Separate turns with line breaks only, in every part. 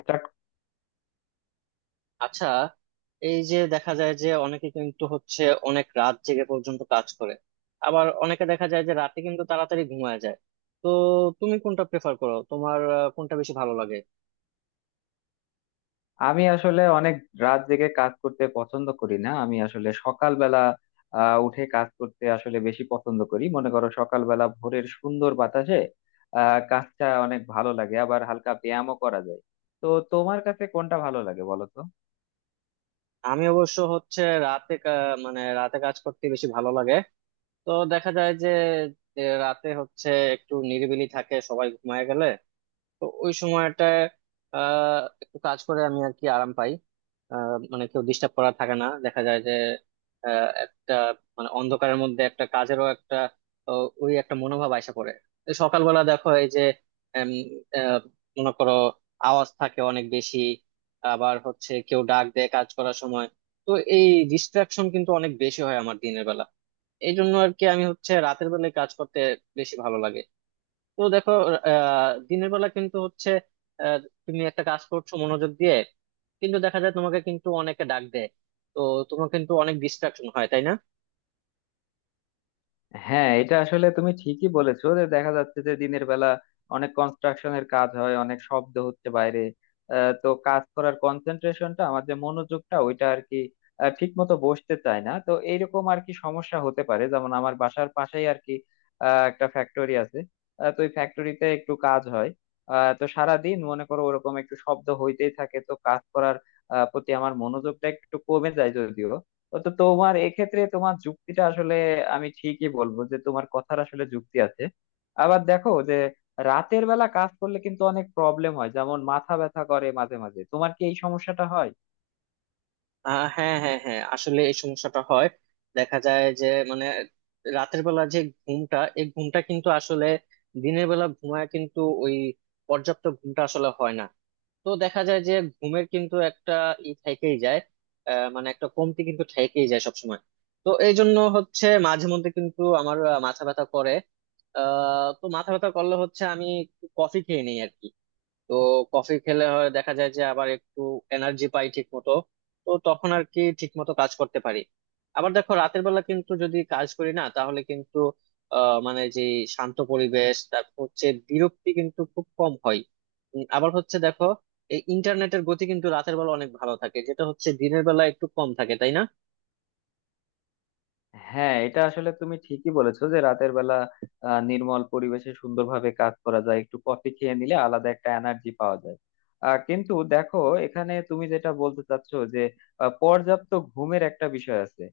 Start.
আচ্ছা, এই যে দেখা যায় যে অনেকে কিন্তু হচ্ছে অনেক রাত জেগে পর্যন্ত কাজ করে। আবার অনেকে দেখা যায় যে রাতে কিন্তু তাড়াতাড়ি ঘুমায় যায়। তো তুমি কোনটা প্রেফার করো, তোমার কোনটা বেশি ভালো লাগে?
আমি আসলে অনেক রাত জেগে কাজ করতে পছন্দ করি না। আমি আসলে সকালবেলা উঠে কাজ করতে আসলে বেশি পছন্দ করি। মনে করো সকালবেলা ভোরের সুন্দর বাতাসে কাজটা অনেক ভালো লাগে, আবার হালকা ব্যায়ামও করা যায়। তো তোমার কাছে কোনটা ভালো লাগে বলো তো?
আমি অবশ্য হচ্ছে রাতে কা- মানে রাতে কাজ করতে বেশি ভালো লাগে। তো দেখা যায় যে যে রাতে হচ্ছে একটু নিরিবিলি থাকে, সবাই ঘুমায় গেলে। তো ওই সময়টায় একটু কাজ করে আমি আর কি আরাম পাই। মানে কেউ ডিস্টার্ব করা থাকে না, দেখা যায় যে আহ, একটা মানে অন্ধকারের মধ্যে একটা কাজেরও একটা ওই একটা মনোভাব আইসা পড়ে। এই সকালবেলা দেখো, এই যে উম, আহ, মনে করো, আওয়াজ থাকে অনেক বেশি। আবার হচ্ছে কেউ ডাক দেয় কাজ করার সময়। তো এই ডিস্ট্রাকশন কিন্তু অনেক বেশি হয় আমার দিনের বেলা। এই জন্য আর কি আমি হচ্ছে রাতের বেলায় কাজ করতে বেশি ভালো লাগে। তো দেখো দিনের বেলা কিন্তু হচ্ছে আহ, তুমি একটা কাজ করছো মনোযোগ দিয়ে, কিন্তু দেখা যায় তোমাকে কিন্তু অনেকে ডাক দেয়। তো তোমার কিন্তু অনেক ডিস্ট্রাকশন হয়, তাই না?
হ্যাঁ, এটা আসলে তুমি ঠিকই বলেছো যে দেখা যাচ্ছে যে দিনের বেলা অনেক কনস্ট্রাকশনের কাজ হয়, অনেক শব্দ হচ্ছে বাইরে। তো কাজ করার কনসেন্ট্রেশনটা, আমার যে মনোযোগটা ওইটা আর কি ঠিক মতো বসতে চায় না। তো এইরকম আর কি সমস্যা হতে পারে। যেমন আমার বাসার পাশেই আর কি একটা ফ্যাক্টরি আছে। তো ওই ফ্যাক্টরিতে একটু কাজ হয়। তো সারা দিন মনে করো ওরকম একটু শব্দ হইতেই থাকে। তো কাজ করার প্রতি আমার মনোযোগটা একটু কমে যায় যদিও। তো তোমার এক্ষেত্রে তোমার যুক্তিটা আসলে আমি ঠিকই বলবো যে তোমার কথার আসলে যুক্তি আছে। আবার দেখো যে রাতের বেলা কাজ করলে কিন্তু অনেক প্রবলেম হয়, যেমন মাথা ব্যথা করে মাঝে মাঝে। তোমার কি এই সমস্যাটা হয়?
হ্যাঁ, হ্যাঁ, হ্যাঁ, আসলে এই সমস্যাটা হয়। দেখা যায় যে মানে রাতের বেলা যে ঘুমটা কিন্তু আসলে দিনের বেলা ঘুমায়, কিন্তু ওই পর্যাপ্ত ঘুমটা আসলে হয় না। তো দেখা যায় যে ঘুমের কিন্তু একটা ই থেকেই যায়, মানে একটা কমতি কিন্তু থেকেই যায় সবসময়। তো এই জন্য হচ্ছে মাঝে মধ্যে কিন্তু আমার মাথা ব্যথা করে। তো মাথা ব্যথা করলে হচ্ছে আমি একটু কফি খেয়ে নিই আর কি। তো কফি খেলে হয়, দেখা যায় যে আবার একটু এনার্জি পাই ঠিক মতো। তো তখন আর কি ঠিক মতো কাজ করতে পারি। আবার দেখো রাতের বেলা কিন্তু যদি কাজ করি না, তাহলে কিন্তু মানে যে শান্ত পরিবেশ, তারপর হচ্ছে বিরক্তি কিন্তু খুব কম হয়। আবার হচ্ছে দেখো, এই ইন্টারনেটের গতি কিন্তু রাতের বেলা অনেক ভালো থাকে, যেটা হচ্ছে দিনের বেলা একটু কম থাকে, তাই না?
হ্যাঁ, এটা আসলে তুমি ঠিকই বলেছো যে রাতের বেলা নির্মল পরিবেশে সুন্দরভাবে কাজ করা যায়, একটু কফি খেয়ে নিলে আলাদা একটা এনার্জি পাওয়া যায়। কিন্তু দেখো, এখানে তুমি যেটা বলতে চাচ্ছো যে পর্যাপ্ত ঘুমের একটা বিষয় আছে।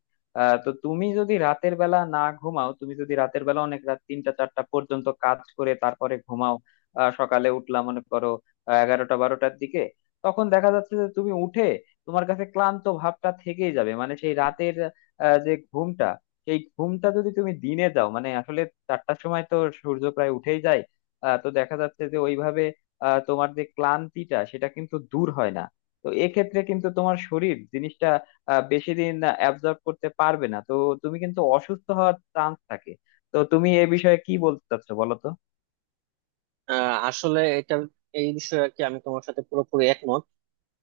তো তুমি যদি রাতের বেলা না ঘুমাও, তুমি যদি রাতের বেলা অনেক রাত 3টা 4টা পর্যন্ত কাজ করে তারপরে ঘুমাও, সকালে উঠলাম মনে করো 11টা 12টার দিকে, তখন দেখা যাচ্ছে যে তুমি উঠে, তোমার কাছে ক্লান্ত ভাবটা থেকেই যাবে। মানে সেই রাতের যে ঘুমটা, সেই ঘুমটা যদি তুমি দিনে দাও, মানে আসলে 4টার সময় তো সূর্য প্রায় উঠেই যায়। তো দেখা যাচ্ছে যে ওইভাবে তোমার যে ক্লান্তিটা সেটা কিন্তু দূর হয় না। তো এক্ষেত্রে কিন্তু তোমার শরীর জিনিসটা বেশি দিন অ্যাবজর্ব করতে পারবে না। তো তুমি কিন্তু অসুস্থ হওয়ার চান্স থাকে। তো তুমি এ বিষয়ে কি বলতে চাচ্ছো বলো তো?
আসলে এটা এই বিষয়ে আর কি আমি তোমার সাথে পুরোপুরি একমত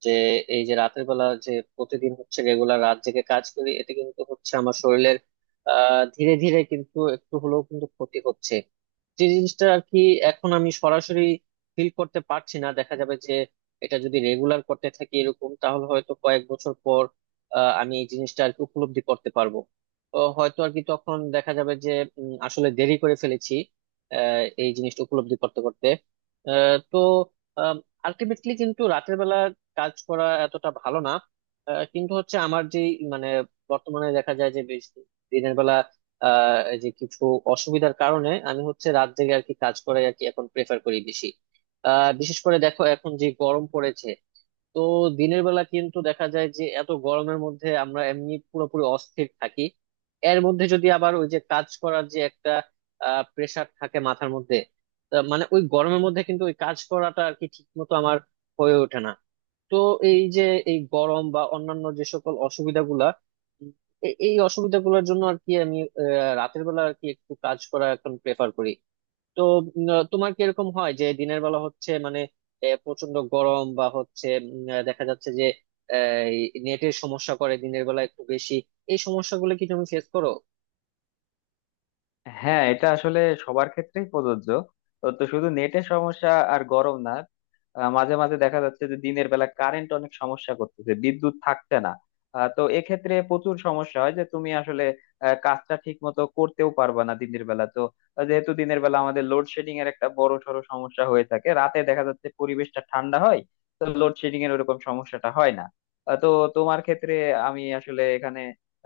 যে এই যে রাতের বেলা যে প্রতিদিন হচ্ছে রেগুলার রাত জেগে কাজ করি, এতে কিন্তু হচ্ছে আমার শরীরের ধীরে ধীরে কিন্তু একটু হলেও কিন্তু ক্ষতি হচ্ছে, যে জিনিসটা আর কি এখন আমি সরাসরি ফিল করতে পারছি না। দেখা যাবে যে এটা যদি রেগুলার করতে থাকি এরকম, তাহলে হয়তো কয়েক বছর পর আমি এই জিনিসটা আর কি উপলব্ধি করতে পারবো। তো হয়তো আর কি তখন দেখা যাবে যে আসলে দেরি করে ফেলেছি এই জিনিসটা উপলব্ধি করতে করতে। তো আলটিমেটলি কিন্তু রাতের বেলা কাজ করা এতটা ভালো না। কিন্তু হচ্ছে আমার যে মানে বর্তমানে দেখা যায় যে বেশ দিনের বেলা এই যে কিছু অসুবিধার কারণে আমি হচ্ছে রাত জেগে আর কি কাজ করাই আর কি এখন প্রেফার করি বেশি। বিশেষ করে দেখো এখন যে গরম পড়েছে। তো দিনের বেলা কিন্তু দেখা যায় যে এত গরমের মধ্যে আমরা এমনি পুরোপুরি অস্থির থাকি। এর মধ্যে যদি আবার ওই যে কাজ করার যে একটা প্রেসার থাকে মাথার মধ্যে, তা মানে ওই গরমের মধ্যে কিন্তু ওই কাজ করাটা আর কি ঠিক মতো আমার হয়ে ওঠে না। তো এই যে এই গরম বা অন্যান্য যে সকল অসুবিধাগুলা, উম, এই অসুবিধাগুলোর জন্য আর কি আমি রাতের বেলা আর কি একটু কাজ করা এখন প্রেফার করি। তো তোমার কি এরকম হয় যে দিনের বেলা হচ্ছে মানে প্রচন্ড গরম বা হচ্ছে দেখা যাচ্ছে যে নেটের সমস্যা করে দিনের বেলা একটু বেশি, এই সমস্যাগুলো কি তুমি ফেস করো?
হ্যাঁ, এটা আসলে সবার ক্ষেত্রেই প্রযোজ্য। তো তো শুধু নেটের সমস্যা আর গরম না। মাঝে মাঝে দেখা যাচ্ছে যে দিনের বেলা কারেন্ট অনেক সমস্যা করতেছে, বিদ্যুৎ থাকছে না। তো এক্ষেত্রে প্রচুর সমস্যা হয় যে তুমি আসলে কাজটা ঠিক মতো করতেও পারবা না দিনের বেলা। তো যেহেতু দিনের বেলা আমাদের লোডশেডিং এর একটা বড় সড়ো সমস্যা হয়ে থাকে, রাতে দেখা যাচ্ছে পরিবেশটা ঠান্ডা হয়, তো লোডশেডিং এর ওরকম সমস্যাটা হয় না। তো তোমার ক্ষেত্রে আমি আসলে এখানে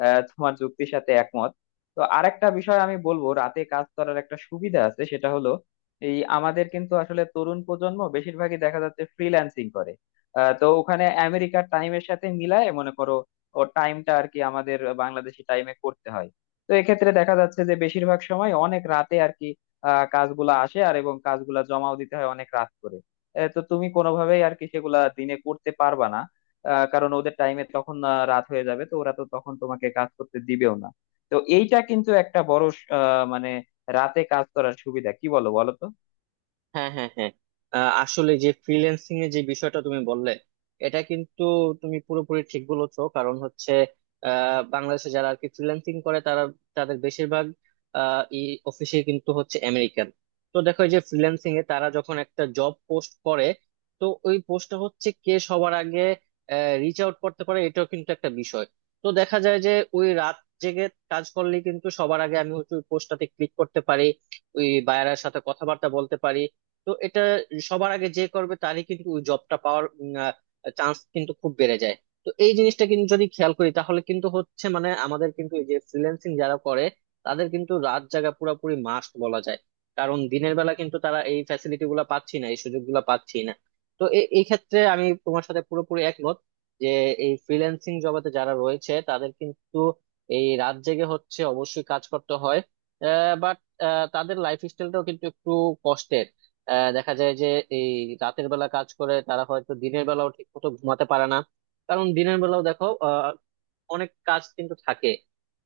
তোমার যুক্তির সাথে একমত। তো আরেকটা বিষয় আমি বলবো, রাতে কাজ করার একটা সুবিধা আছে। সেটা হলো এই, আমাদের কিন্তু আসলে তরুণ প্রজন্ম বেশিরভাগই দেখা যাচ্ছে ফ্রিল্যান্সিং করে। তো ওখানে আমেরিকার টাইমের সাথে মিলায় মনে করো ও টাইমটা আর কি আমাদের বাংলাদেশি টাইমে করতে হয়। তো এক্ষেত্রে দেখা যাচ্ছে যে বেশিরভাগ সময় অনেক রাতে আর কি কাজগুলা আসে আর এবং কাজগুলা জমাও দিতে হয় অনেক রাত করে। তো তুমি কোনোভাবেই আর কি সেগুলা দিনে করতে পারবা না। কারণ ওদের টাইমে তখন রাত হয়ে যাবে, তো ওরা তো তখন তোমাকে কাজ করতে দিবেও না। তো এইটা কিন্তু একটা বড় স- আহ মানে রাতে কাজ করার সুবিধা কি, বলো বলো তো?
হ্যাঁ, হ্যাঁ, হ্যাঁ, আসলে যে ফ্রিল্যান্সিং এর যে বিষয়টা তুমি বললে, এটা কিন্তু তুমি পুরোপুরি ঠিক বলেছো। কারণ হচ্ছে বাংলাদেশে যারা আর কি ফ্রিল্যান্সিং করে, তারা তাদের বেশিরভাগ এই অফিসে কিন্তু হচ্ছে আমেরিকান। তো দেখো এই যে ফ্রিল্যান্সিং এ তারা যখন একটা জব পোস্ট করে, তো ওই পোস্টটা হচ্ছে কে সবার আগে রিচ আউট করতে পারে, এটাও কিন্তু একটা বিষয়। তো দেখা যায় যে ওই রাত জেগে কাজ করলে কিন্তু সবার আগে আমি হচ্ছে ওই পোস্টটাতে ক্লিক করতে পারি, ওই বায়ারের সাথে কথাবার্তা বলতে পারি। তো এটা সবার আগে যে করবে তারই কিন্তু ওই জবটা পাওয়ার চান্স কিন্তু খুব বেড়ে যায়। তো এই জিনিসটা কিন্তু যদি খেয়াল করি তাহলে কিন্তু হচ্ছে মানে আমাদের কিন্তু এই যে ফ্রিল্যান্সিং যারা করে তাদের কিন্তু রাত জাগা পুরোপুরি মাস্ট বলা যায়। কারণ দিনের বেলা কিন্তু তারা এই ফ্যাসিলিটি গুলা পাচ্ছি না, এই সুযোগ গুলা পাচ্ছি না। তো এই ক্ষেত্রে আমি তোমার সাথে পুরোপুরি একমত যে এই ফ্রিল্যান্সিং জগতে যারা রয়েছে তাদের কিন্তু এই রাত জেগে হচ্ছে অবশ্যই কাজ করতে হয়। বাট তাদের লাইফ স্টাইলটাও কিন্তু একটু কষ্টের। দেখা যায় যে এই রাতের বেলা কাজ করে তারা হয়তো দিনের বেলাও ঠিক মতো ঘুমাতে পারে না। কারণ দিনের বেলাও দেখো অনেক কাজ কিন্তু থাকে,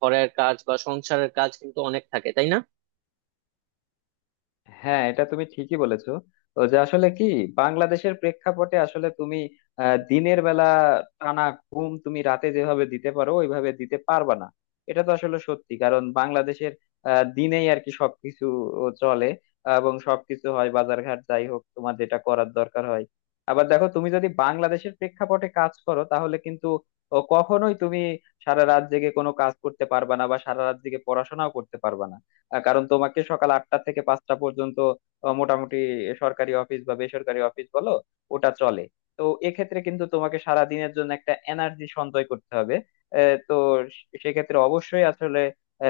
ঘরের কাজ বা সংসারের কাজ কিন্তু অনেক থাকে, তাই না?
হ্যাঁ, এটা তুমি ঠিকই বলেছো। তো যে আসলে কি, বাংলাদেশের প্রেক্ষাপটে আসলে তুমি দিনের বেলা টানা ঘুম তুমি রাতে যেভাবে দিতে পারো ওইভাবে দিতে পারবা না। এটা তো আসলে সত্যি। কারণ বাংলাদেশের দিনেই আর কি সবকিছু চলে, এবং সবকিছু হয় বাজারঘাট যাই হোক তোমার যেটা করার দরকার হয়। আবার দেখো, তুমি যদি বাংলাদেশের প্রেক্ষাপটে কাজ করো তাহলে কিন্তু ও, কখনোই তুমি সারা রাত জেগে কোনো কাজ করতে পারবা না, বা সারা রাত জেগে পড়াশোনাও করতে পারবা না। কারণ তোমাকে সকাল 8টা থেকে 5টা পর্যন্ত মোটামুটি সরকারি অফিস বা বেসরকারি অফিস বলো, ওটা চলে। তো এক্ষেত্রে কিন্তু তোমাকে সারা দিনের জন্য একটা এনার্জি সঞ্চয় করতে হবে। তো সেক্ষেত্রে অবশ্যই আসলে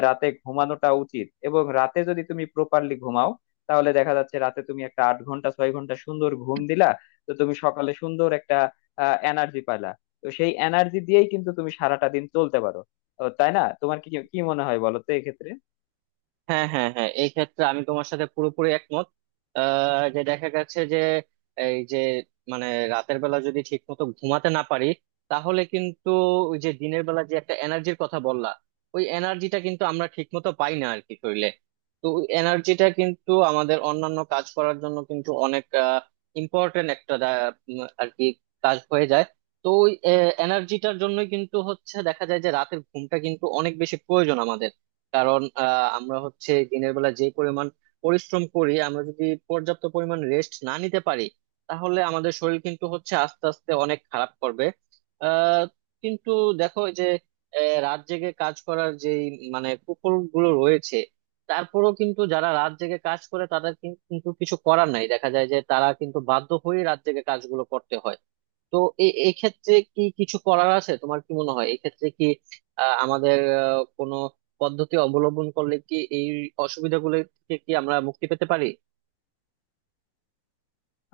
রাতে ঘুমানোটা উচিত। এবং রাতে যদি তুমি প্রপারলি ঘুমাও, তাহলে দেখা যাচ্ছে রাতে তুমি একটা 8 ঘন্টা 6 ঘন্টা সুন্দর ঘুম দিলা, তো তুমি সকালে সুন্দর একটা এনার্জি পাইলা। তো সেই এনার্জি দিয়েই কিন্তু তুমি সারাটা দিন চলতে পারো, ও, তাই না? তোমার কি কি মনে হয় বলো তো এক্ষেত্রে?
হ্যাঁ, হ্যাঁ, হ্যাঁ, এই ক্ষেত্রে আমি তোমার সাথে পুরোপুরি একমত। যে দেখা গেছে যে এই যে মানে রাতের বেলা যদি ঠিক মতো ঘুমাতে না পারি তাহলে কিন্তু ওই যে দিনের বেলা যে একটা এনার্জির কথা বললা, ওই এনার্জিটা কিন্তু আমরা ঠিক মতো পাই না আর কি শরীরে। তো ওই এনার্জিটা কিন্তু আমাদের অন্যান্য কাজ করার জন্য কিন্তু অনেক ইম্পর্টেন্ট একটা আর কি কাজ হয়ে যায়। তো ওই এনার্জিটার জন্যই কিন্তু হচ্ছে দেখা যায় যে রাতের ঘুমটা কিন্তু অনেক বেশি প্রয়োজন আমাদের। কারণ আমরা হচ্ছে দিনের বেলা যে পরিমাণ পরিশ্রম করি, আমরা যদি পর্যাপ্ত পরিমাণ রেস্ট না নিতে পারি তাহলে আমাদের শরীর কিন্তু হচ্ছে আস্তে আস্তে অনেক খারাপ করবে। আহ, কিন্তু দেখো এই যে রাত জেগে কাজ করার যে মানে কুফল গুলো রয়েছে, তারপরেও কিন্তু যারা রাত জেগে কাজ করে তাদের কিন্তু কিছু করার নাই, দেখা যায় যে তারা কিন্তু বাধ্য হয়ে রাত জেগে কাজগুলো করতে হয়। তো এক্ষেত্রে কি কিছু করার আছে? তোমার কি মনে হয় এক্ষেত্রে কি আমাদের কোনো পদ্ধতি অবলম্বন করলে কি এই অসুবিধাগুলো থেকে কি আমরা মুক্তি পেতে পারি?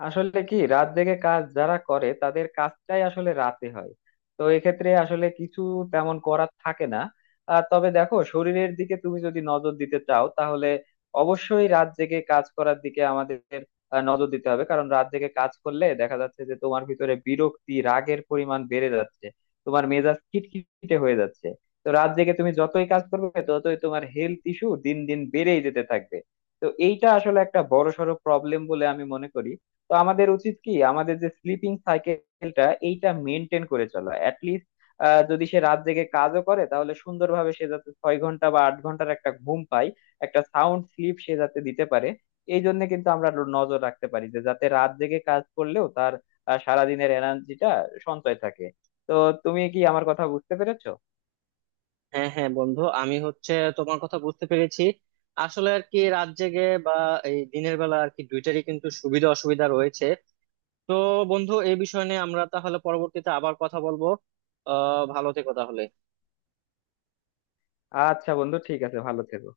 আসলে কি, রাত জেগে কাজ যারা করে তাদের কাজটাই আসলে রাতে হয়। তো এক্ষেত্রে আসলে কিছু তেমন করার থাকে না। তবে দেখো, শরীরের দিকে তুমি যদি নজর দিতে চাও তাহলে অবশ্যই রাত জেগে কাজ করার দিকে আমাদের নজর দিতে হবে। কারণ রাত জেগে কাজ করলে দেখা যাচ্ছে যে তোমার ভিতরে বিরক্তি, রাগের পরিমাণ বেড়ে যাচ্ছে, তোমার মেজাজ খিটখিটে হয়ে যাচ্ছে। তো রাত জেগে তুমি যতই কাজ করবে ততই তোমার হেলথ ইস্যু দিন দিন বেড়েই যেতে থাকবে। তো এইটা আসলে একটা বড়সড় প্রবলেম বলে আমি মনে করি। তো আমাদের উচিত কি, আমাদের যে স্লিপিং সাইকেলটা এইটা মেনটেন করে চলা। অ্যাটলিস্ট যদি সে রাত জেগে কাজও করে তাহলে সুন্দরভাবে সে যাতে 6 ঘন্টা বা 8 ঘন্টার একটা ঘুম পায়, একটা সাউন্ড স্লিপ সে যাতে দিতে পারে। এই জন্য কিন্তু আমরা নজর রাখতে পারি যে যাতে রাত জেগে কাজ করলেও তার সারাদিনের এনার্জিটা সঞ্চয় থাকে। তো তুমি কি আমার কথা বুঝতে পেরেছো?
হ্যাঁ, হ্যাঁ, বন্ধু, আমি হচ্ছে তোমার কথা বুঝতে পেরেছি। আসলে আর কি রাত জেগে বা এই দিনের বেলা আর কি দুইটারই কিন্তু সুবিধা অসুবিধা রয়েছে। তো বন্ধু, এই বিষয় নিয়ে আমরা তাহলে পরবর্তীতে আবার কথা বলবো। ভালো থেকো তাহলে।
আচ্ছা বন্ধু, ঠিক আছে, ভালো থেকো।